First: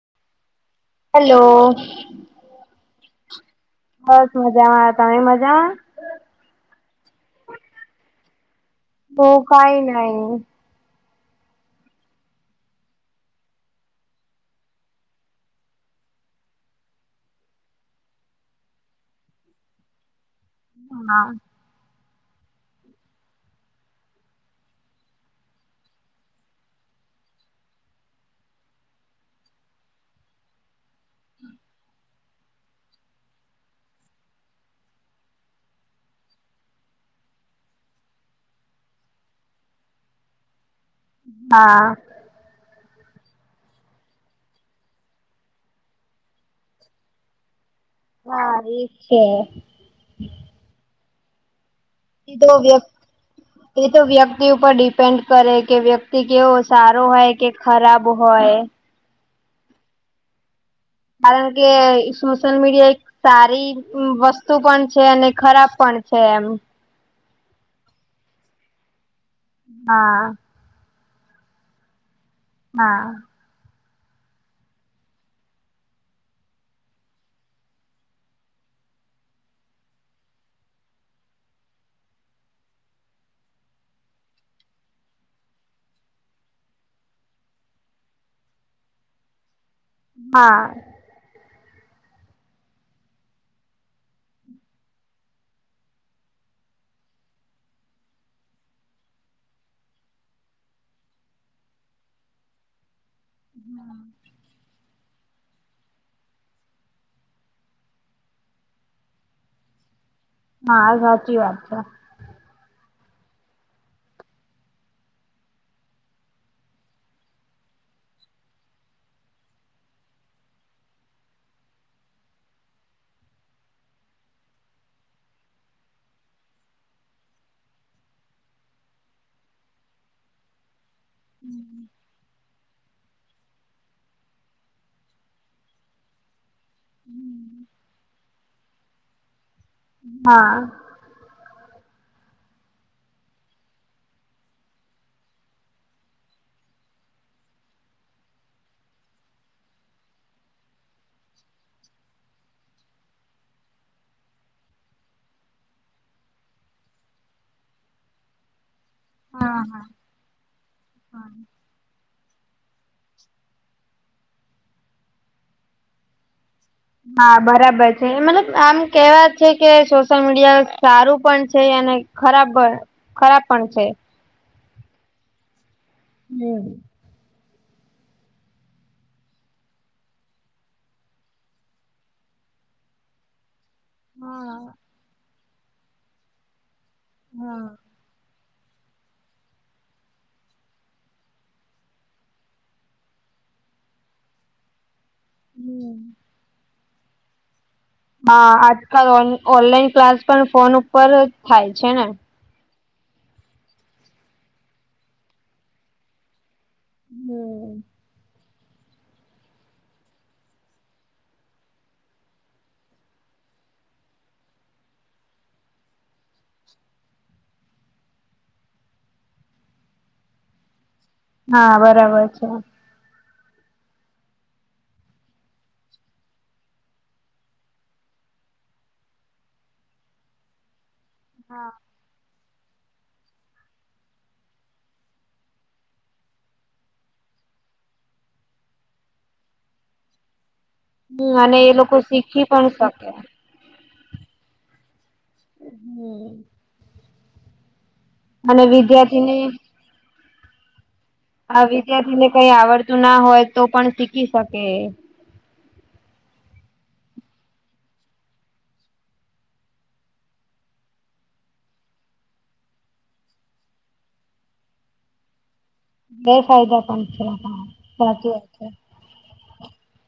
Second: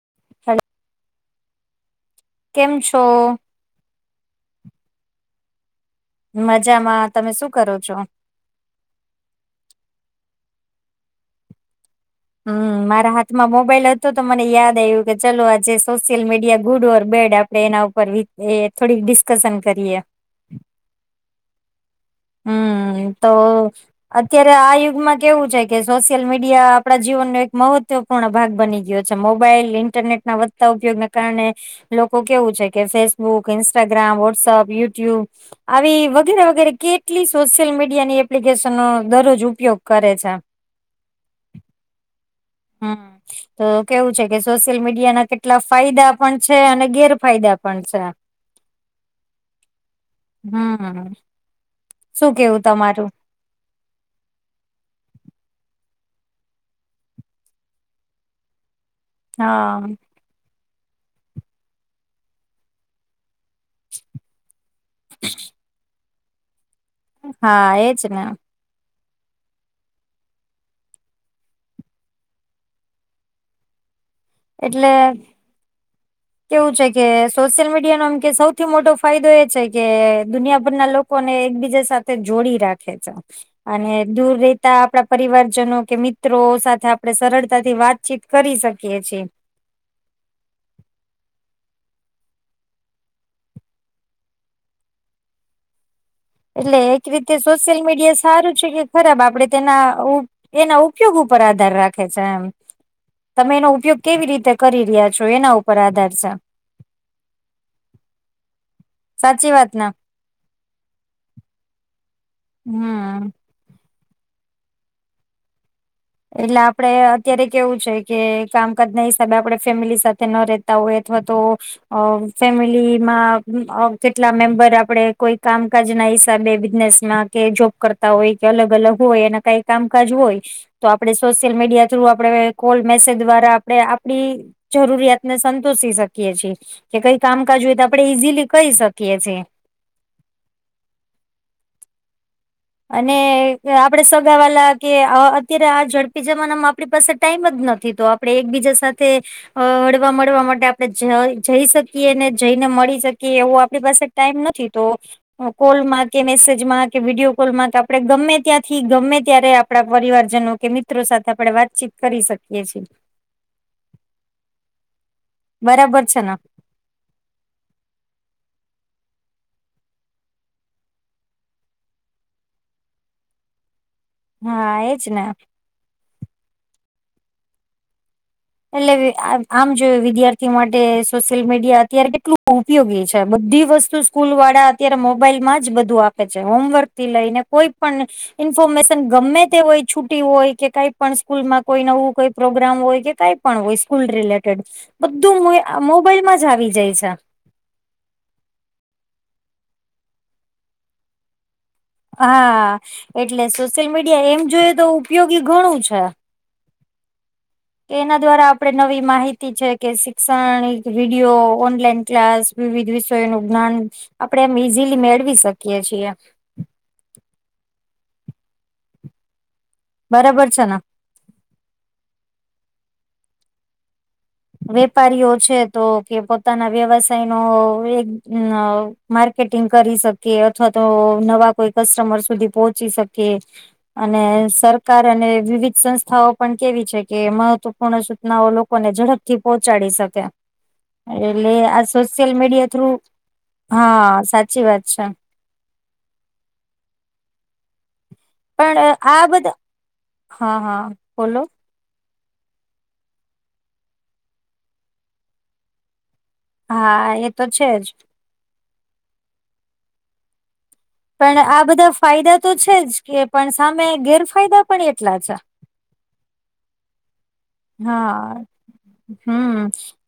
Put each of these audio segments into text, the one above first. [unintelligible] Hello કેમ છો? બસ મજામાં તમે મજામાં? મજામાં તમે શું કરો છો? હું કાંઈ નઈ હમ મારા હાથમાં મોબાઈલ હતો તો મને યાદ આવ્યું કે ચલો આજે social media good or bad આપ પડે એના ઉપર એ થોડીક ડિસ્કશન કરીએ હા હમ તો અત્યારે આ યુગમાં કેવું છે કે સોશિયલ મીડિયા પડા જીવનનો એક મહત્વપૂર્ણ ભાગ બની ગયો છે મોબાઈલ ઇન્ટરનેટના વધતા ઉપયોગના કારણે લોકો કેવું છે કે ફેસબુક ઇન્સ્ટાગ્રામ વોટ્સઅપ યુટ્યુબ આવી વગેરે વગેરે કેટલી સોશિયલ મીડિયાની એપ્લિકેશનનો દરરોજ ઉપયોગ કરે છે હા હમ તો કેવું છે કે સોશિયલ મીડિયા ના કેટલા ફાયદા પણ છે અને ગેરફાયદા પણ છે હા એજ છે હમ શું [unintelligible] તો કેવું વ્યક્ત તમારું એ તો વ્યક્તિ ઉપર ડિપેન્ડ કરે કે વ્યક્તિ કેવો સારો હોય કે ખરાબ હોય હા કારણ કે સોશિયલ મીડિયા એક સારી વસ્તુ પણ છે અને ખરાબ પણ છે એમ હા એજ ને હા હા એટલે કેવું છે કે સોશિયલ મીડિયા નો આમ કે સૌથી મોટો ફાયદો એ છે કે દુનિયાભરના લો કોને એકબીજા સાથે જોડી રાખે છે. અને દૂર રેતા આપડા પરિવારજનો કે મિત્રો સાથે આપડે સરળતાથી વાતચીત કરી શકીએ છે હા એટલે એક રીતે સોશિયલ મીડિયા સારું છે, કે ખરાબ આપડે તેના ઉ એના ઉપયોગ ઉપર આધાર રાખે છે એમ તમે એનો ઉપયોગ કેવી રીતે કરી રહ્યા છો એના ઉપર આધાર છે. સાચી વાત ને હા સાચી વાત છે. હમ એટલે આપડે અત્યારે કેવું છે કે કામકાજ ના હિસાબે આપડે ફેમિલી સાથે ન રે તા હોય અથવા તો અ ફેમિલીમાં કેટલા મેમ્બર આપડે કોઈ કામકાજ ના હિસાબે બિઝનેસ માં કે જોબ કરતા હોય કે અલગ અલગ હોય એના કઈ કામકાજ હોય તો આપડણે સોશિયલ મીડિયા થ્રુ આપડે કોલ મેસેજ દ્વારા પડે આપડી જરૂરિયાત ને સંતોષી શકીએ છીએ. કે કઈ કામકાજ હોય તો આપડે ઈઝીલી કહી શકીએ છે હા અને આપડે સગાવાલા કે અત્યારે આ ઝડપી જમાનામાં આપડી પાસે ટાઈમ જ નથી તો પડે એકબીજા સાથે અ હળવા મળવા માટે આપણે જય જઈ શકીએ ને જઈને મળી શકીએ એવું આપણી પાસે ટાઈમ નથી તો કોલમાં કે મેસેજમાં કે વિડીયો કોલમાં આપણે ગમે ત્યાંથી ગમે ત્યારે હા આપણા પરિવારજનો કે મિત્ર મિત્રો હા સાથે આપડે વાતચીત કરી શકીએ છીએ. બરાબર છે ન હા બરાબર છે મતલબ આમ કેવા છે કે સોશિયલ મીડિયા સારું પણ છે અને ખરાબ ખરાબ પણ છે. હા એજ ને હમ એટલે આમ જોયું વિદ્યાર્થી માટે સોશિયલ મીડિયા અત્યારે કેટલું ઉપયોગી છે બધી વસ્તુ હા સ્કૂલવાળા અત્યારે મોબાઈલમાં જ બધું આપે છે, હોમવર્ક થી લઈને હા કોઈ પણ ઇન્ફોર્મેશન ગમે તે હોય છુટી હોય કે કઈ પણ સ્કૂલમાં કોઈ નવું કોઈ પ્રોગ્રામ હોય કે કઈક પણ હોય સ્કૂલ રિલેટેડ બધું હમ. મોબાઈલમાં જ આવી જાય છે. હા આજકાલ ઓનલાઈન ક્લાસ પણ ફોન ઉપર થાય છે ને હા એટલે સોશિયલ મીડિયા એમ જોઈએ તો ઉપયોગી ઘણું છે. [unintelligible] કે એના દ્વારા આપે નવી માહિતી છે કે શિક્ષણ વિડીયો ઓનલાઈન ક્લાસ વિવિધ વિષયોનું જ્ઞાન આપડણે એમ ઈઝીલી મેળવી શકીએ છીએ બરાબર છે ન. હા બરાબર છે. વેપારીઓ છે તો કે પોતાના વ્યવસાય નો એક માર્કેટિંગ કરી શકે અથવા તો નવા કોઈ કસ્ટમર સુધી પહોંચી શકે અને સરકાર અને વિવિધ સંસ્થાઓ પણ કેવી છે કે મહત્વપૂર્ણ સૂચનાઓ લોકોને ઝડપ થી પહોંચાડી શક્યા એટલે અને એ આ લોકો સોશિયલ શીખી પણ મીડિયા થ્રુ શકે. હા સાચી વાત છે. હમ. અને પણ આ વિદ્યાર્થીને બધા હા હા બોલો આ વિદ્યાર્થીને કઈ આવડતું ના હોય તો પણ શીખી શકે. હા એ તો છે જ પણ આ બધા ફાયદા તો છે જ કે પણ સામે ગેરફાયદા પણ એટલા છે. ગેરફાયદા પણ છે. સાચી વાત હા છે. હમ.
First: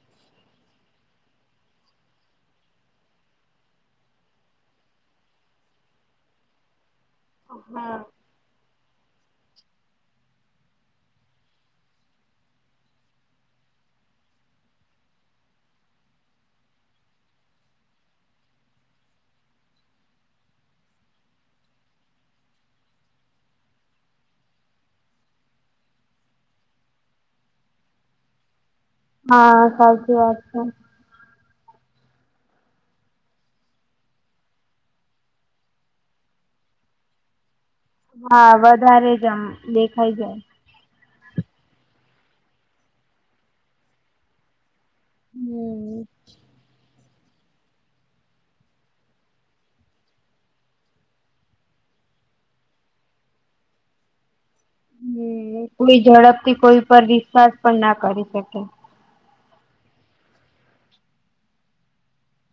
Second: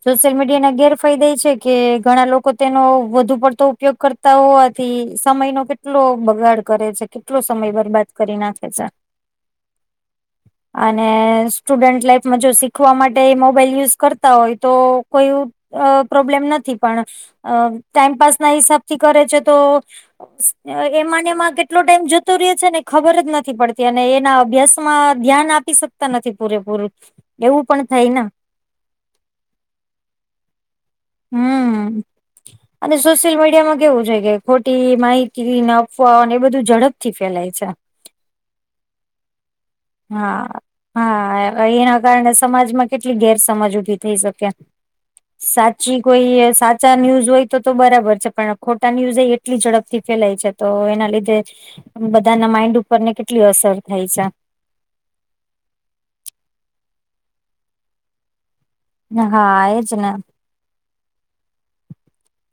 સોશિયલ મીડિયા ના ગેરફાયદા એ છે કે ઘણા લોકો તેનો વધુ પડતો ઉપયોગ કરતા ઓ આથી સમયનો કેટલો બગાડ કરે છે કેટલો સમય બરબાદ કરી નાખે છે. અને સ્ટુડન્ટ લાઇફ જો શીખવા માટે મોબાઈલ યુઝ કરતા હોય તો કોઈ અ પ્રોબ્લેમ નથી પણ અ ટાઈમપાસના હિસાબથી કરે છે તો એમાંને એમાં કેટલો ટાઈમ જતો રહ્યો છે ને ખબર જ નથી પડતી અને એના અભ્યાસ મા ધ્યાન આપી શકતા નથી પૂરેપૂરું એવું પણ થાય ન હા સાચી વાત છે. હમ. અને સોશિયલ મીડિયામાં કેવું છે કે ખોટી માહિતી ન અફવા બધું ઝડપ થી ફેલાય છે. હા વધારે જ આમ દેખાઈ જાય. હા હા એના કારણે સમાજમાં કેટલી ગેરસમજ ઉભી થઈ શકે. હમ. પછી કોઈ સાચા ન્યુઝ હોય. તો બરાબર છે પણ ખોટા ન્યુઝ એટલી ઝડપથી ફેલાય છે તો એના લીધે બધાના માઈન્ડ ઉપર ને કેટલી અસર થાય છે. હમ એડી ઝડપથી કોઈ પર વિશ્વાસ પણ ના કરી શકે હા એજ ને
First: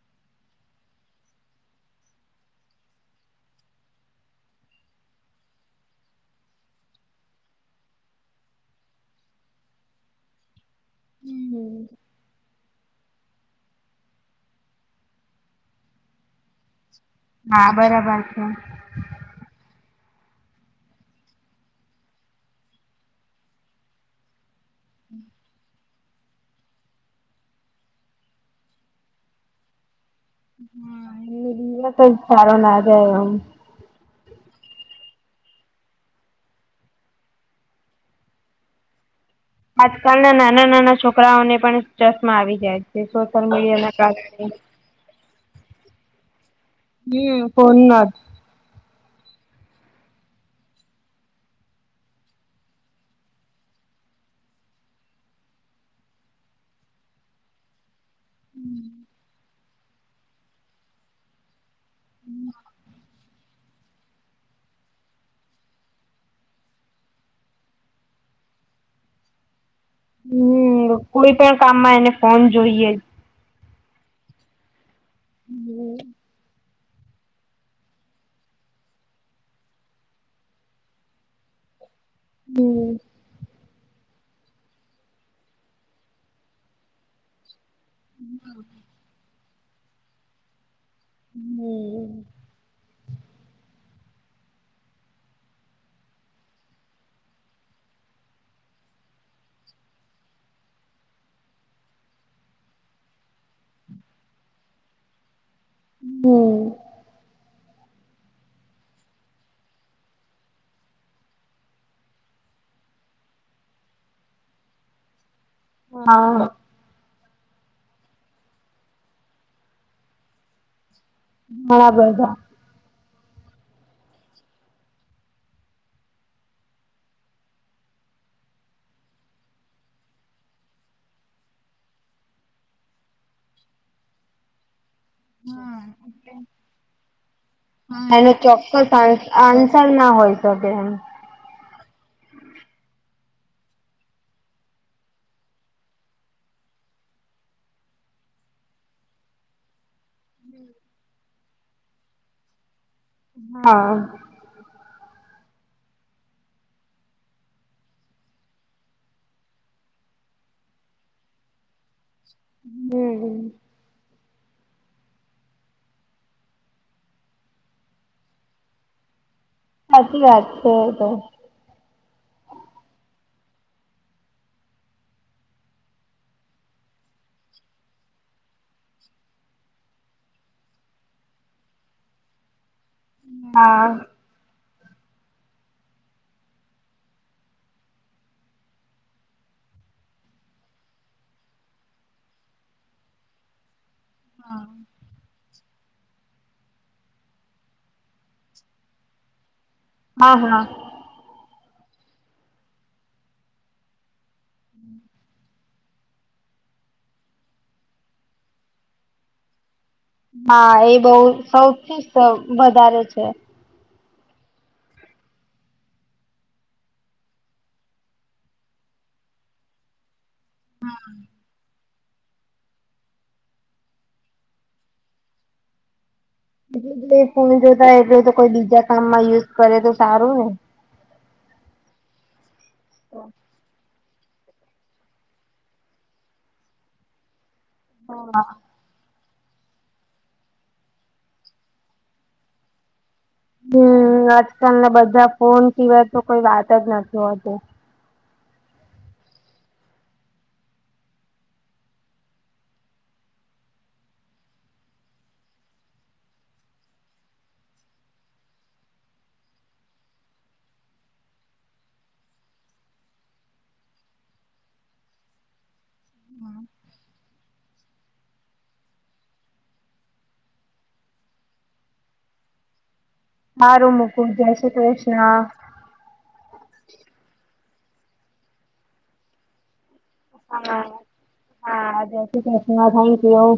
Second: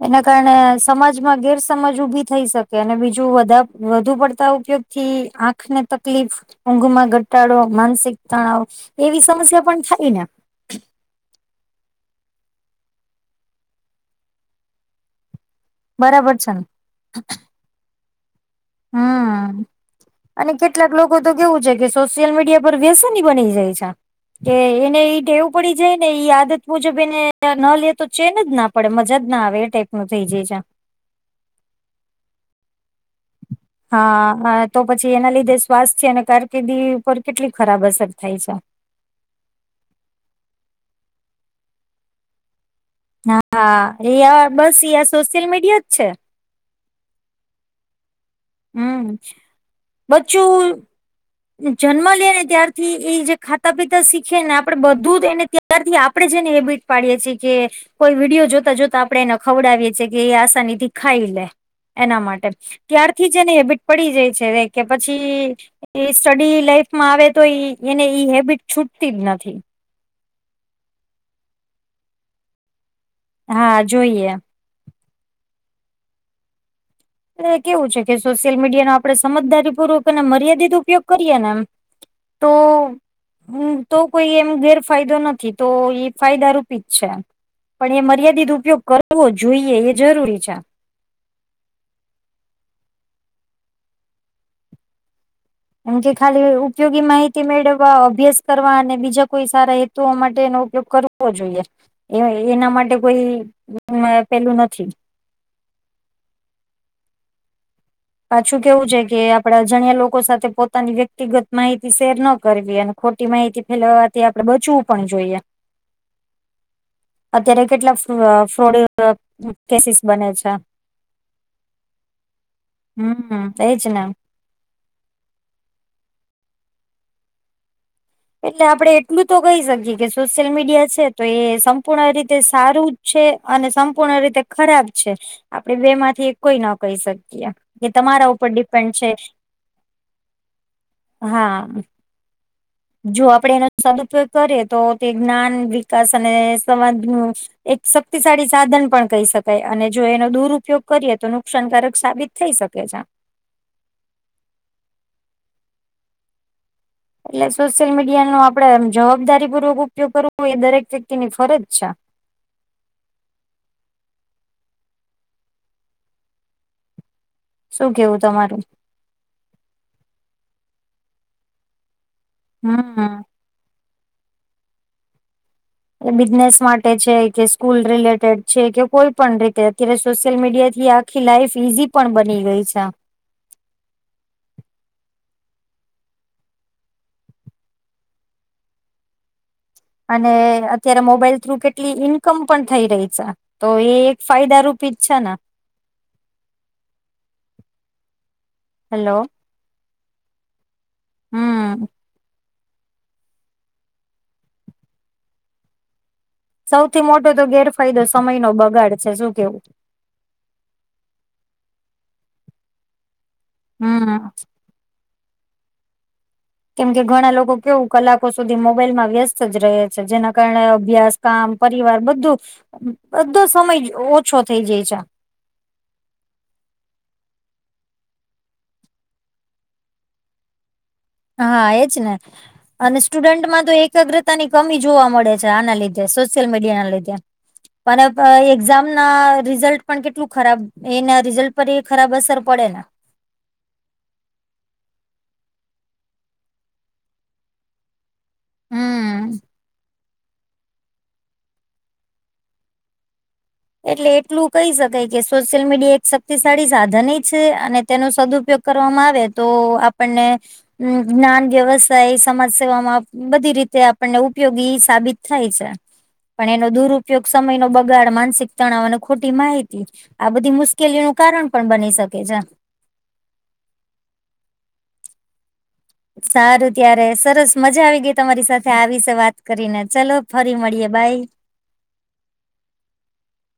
એના કારણે સમાજમાં ગેરસમાજ ઉભી થઈ શકે અને બીજું વધુ પડતા ઉપયોગ થી આંખને તકલીફ ઊંઘ માં ઘટાડો માનસિક તણાવ એવી સમસ્યા પણ થાય ને હમ. બરાબર છેને હા બરાબર છે હમ. અને કેટલાક લોકો તો કેવું છે કે સોશિયલ મીડિયા પર વ્યસની બની જાય છે. કે એને ઈ થેવું પડી જાય ને આદત મુજબ એને ન લે તો ચેન જ ના પડે મજાજ ના આવે એ ટાઈપ નું થઈ જાય છે. મી તો સારો ના જાય એ એમ. હા તો પછી એના લીધે સ્વાસ્થ્ય અને કારકિર્દી પર કેટલી ખરાબ અસર થાય છે. આજકાલ ના નાના નાના છોકરાઓને પણ ચશ્મા આવી જાય છે સોશિયલ મીડિયા ના હા કારણે. હા બસ સોશિયલ મીડિયા જ છે. હમ કોનના હમ બચ્ચું. જન્મ લે ને ત્યારથી એ જે ખાતા પીતા શીખે ને આપડે બધું જ એને ત્યારથી આપડણે જેને હેબિટ પાડીએ છીએ કે કોઈ વિડીિયો જોતા જોતા આપડે એને ખવડાવીએ છીએ કે એ આસાની થી ખાઈ લે એના માટે ત્યારથી જ એને હેબિટ પડી જાય છે કે પછી. એ સ્ટડી લાઈફ માં આવે તો એને ઈ હેબિટ છૂટતી જ નથી. હમ કોઈ પણ કામમાં એને ફોન જોઈએ જ હા જોઈએ હમ કેવું છે કે સોશિયલ મીડિયા નો આપડે સમજદારી પૂર્વક અને મર્યાદિત ઉપયોગ કરીએ ને એમ તો હમ હમ તો કોઈ એમ ગેરફાયદો નથી તો એ ફાયદાારૂપિત છે. પણ એ મર્યાદિત ઉપયોગ કરવો જોઈએ એ જરૂરી છે. હમ એમ કે ખાલી ઉપયોગી માહિતી મેળવવા અભ્યાસ કરવા અને બીજા કોઈ સારા હેતુઓ માટેનો ઉપયોગ કરો. જોઈએ એ એના માટે કોઈ પેલું નથી હમ પાછું કેવું છે કે આપડાે અજાણ્યા લોકો સાથે પોતાની વ્યક્તિગત માહિતી શેર ન કરવી અને ખોટી માહિતી ફેલાવવાથી આપડે બચવું પણ જોઈએ હ હ. અત્યારે કેટલા ફ્રોડ કેસીસ બને છે. બરાબરા. હમ થઈ છે ના. એટલે આપડણે એટલું તો કહી શકીએ કે સોશિયલ મીડિયા છે તો એ સંપૂર્ણ રીતે સારું છે અને સંપૂર્ણ રીતે ખરાબ છે આપડે બે માંથી કોઈ ન કહી શકીએ કે તમારા એનો ઉપર ચોક્કસ ડિપેન્ડ છે આન્સર ના હોય શકે એમ હા. જો આપડે એનો સદુપયોગ કરીએ તો તે જ્ઞાન વિકાસ અને સમાજ ન એક શક્તિશાળી સાધન પણ કહી શકાય અને જો એનો દુરપયોગ કરીએ તો નુકસાનકારક સાબિત થઈ શકે છે આ. હા. એટલે સોશિયલ મીડિયા નો આપડેમ જવાબદારી પૂર્વક ઉપયોગ કરવો એ દરેક વ્યક્તિ ની ફરજ છે. હમ. શું કેવું તમારું. સાચી વાત છે તો હા. બિઝનેસ માટે છે કે સ્કૂલ રિલેટેડ છે કે કોઈ પણ રીતે અત્યારે સોશિયલ મીડિયાથી આ આખી લાઈફ ઈઝી પણ બની ગઈ છે. હા. અને અત્યારે મોબાઈલ થ્રુ કેટલી ઈન્કમ પણ થઈ રહી છે તો એ ફાયદારૂપી છે ને. હેલો. હા હા. હમ. [unintelligible] સૌથી મોટો તો ગેરફાયદો સમયનો બગાડ છે શું કેવું હા એ બહ સૌથી વધારે છે. હમ. કેમ કે ઘણા લોકો કેવું કલાકો સુધી મોબાઈલમાં વ્યસ્ત જ રહે. જેના કારણે અભ્યાસ કામ પરીવાર બધું બધો સમય ઓછો થઇ જાય છે. એ જો એ ફોન જોતા એટલે તો કોઈ બીજા કામમાં યુઝ કરે તો સારું ને હા એજ ને અને સ્ટુડન્ટમાં તો એક એકાગ્રતાની કમી જોવા મળે છે આના લીધે સોશિયલ મીડિયાના લીધે પણ એક્ઝામના રિઝલ્ટ પણ કેટલું ખરાબ એના રિઝલ્ટ પર એ ખરાબ અસર પડે. હમ આજકાલના બધા ફોન સિવાય તો કોઈ વાત જ નથી હોતી. હમ. એટલે એટલું કહી શકાય કે સોશિયલ મીડિયા એક શક્તિશાળી સાધન છે અને તેનો સદુપયોગ કરવામાં આવે તો આપણને જ્ઞાન વ્યવસાય સમાજ સેવાવામાં બધી રીતે આપણને ઉપયોગી સાબિત થાય છે. પણ એનો દુરુપયોગ સમયનો બગાડ માનસિક તણાવ અને ખોટી માહિતી આ બધી મુશ્કેલીઓનું કારણ પણ બની શકે છે. હારુ મૂકું જય શ્રી કૃષ્ણ. સારું ત્યારે સરસ મજા આવી ગઈ તમારી સાથે આવી છે વાત કરીને ચાલો ફરી હા મળીએે બાય. હા જય શ્રી કૃષ્ણ થેન્ક યુ.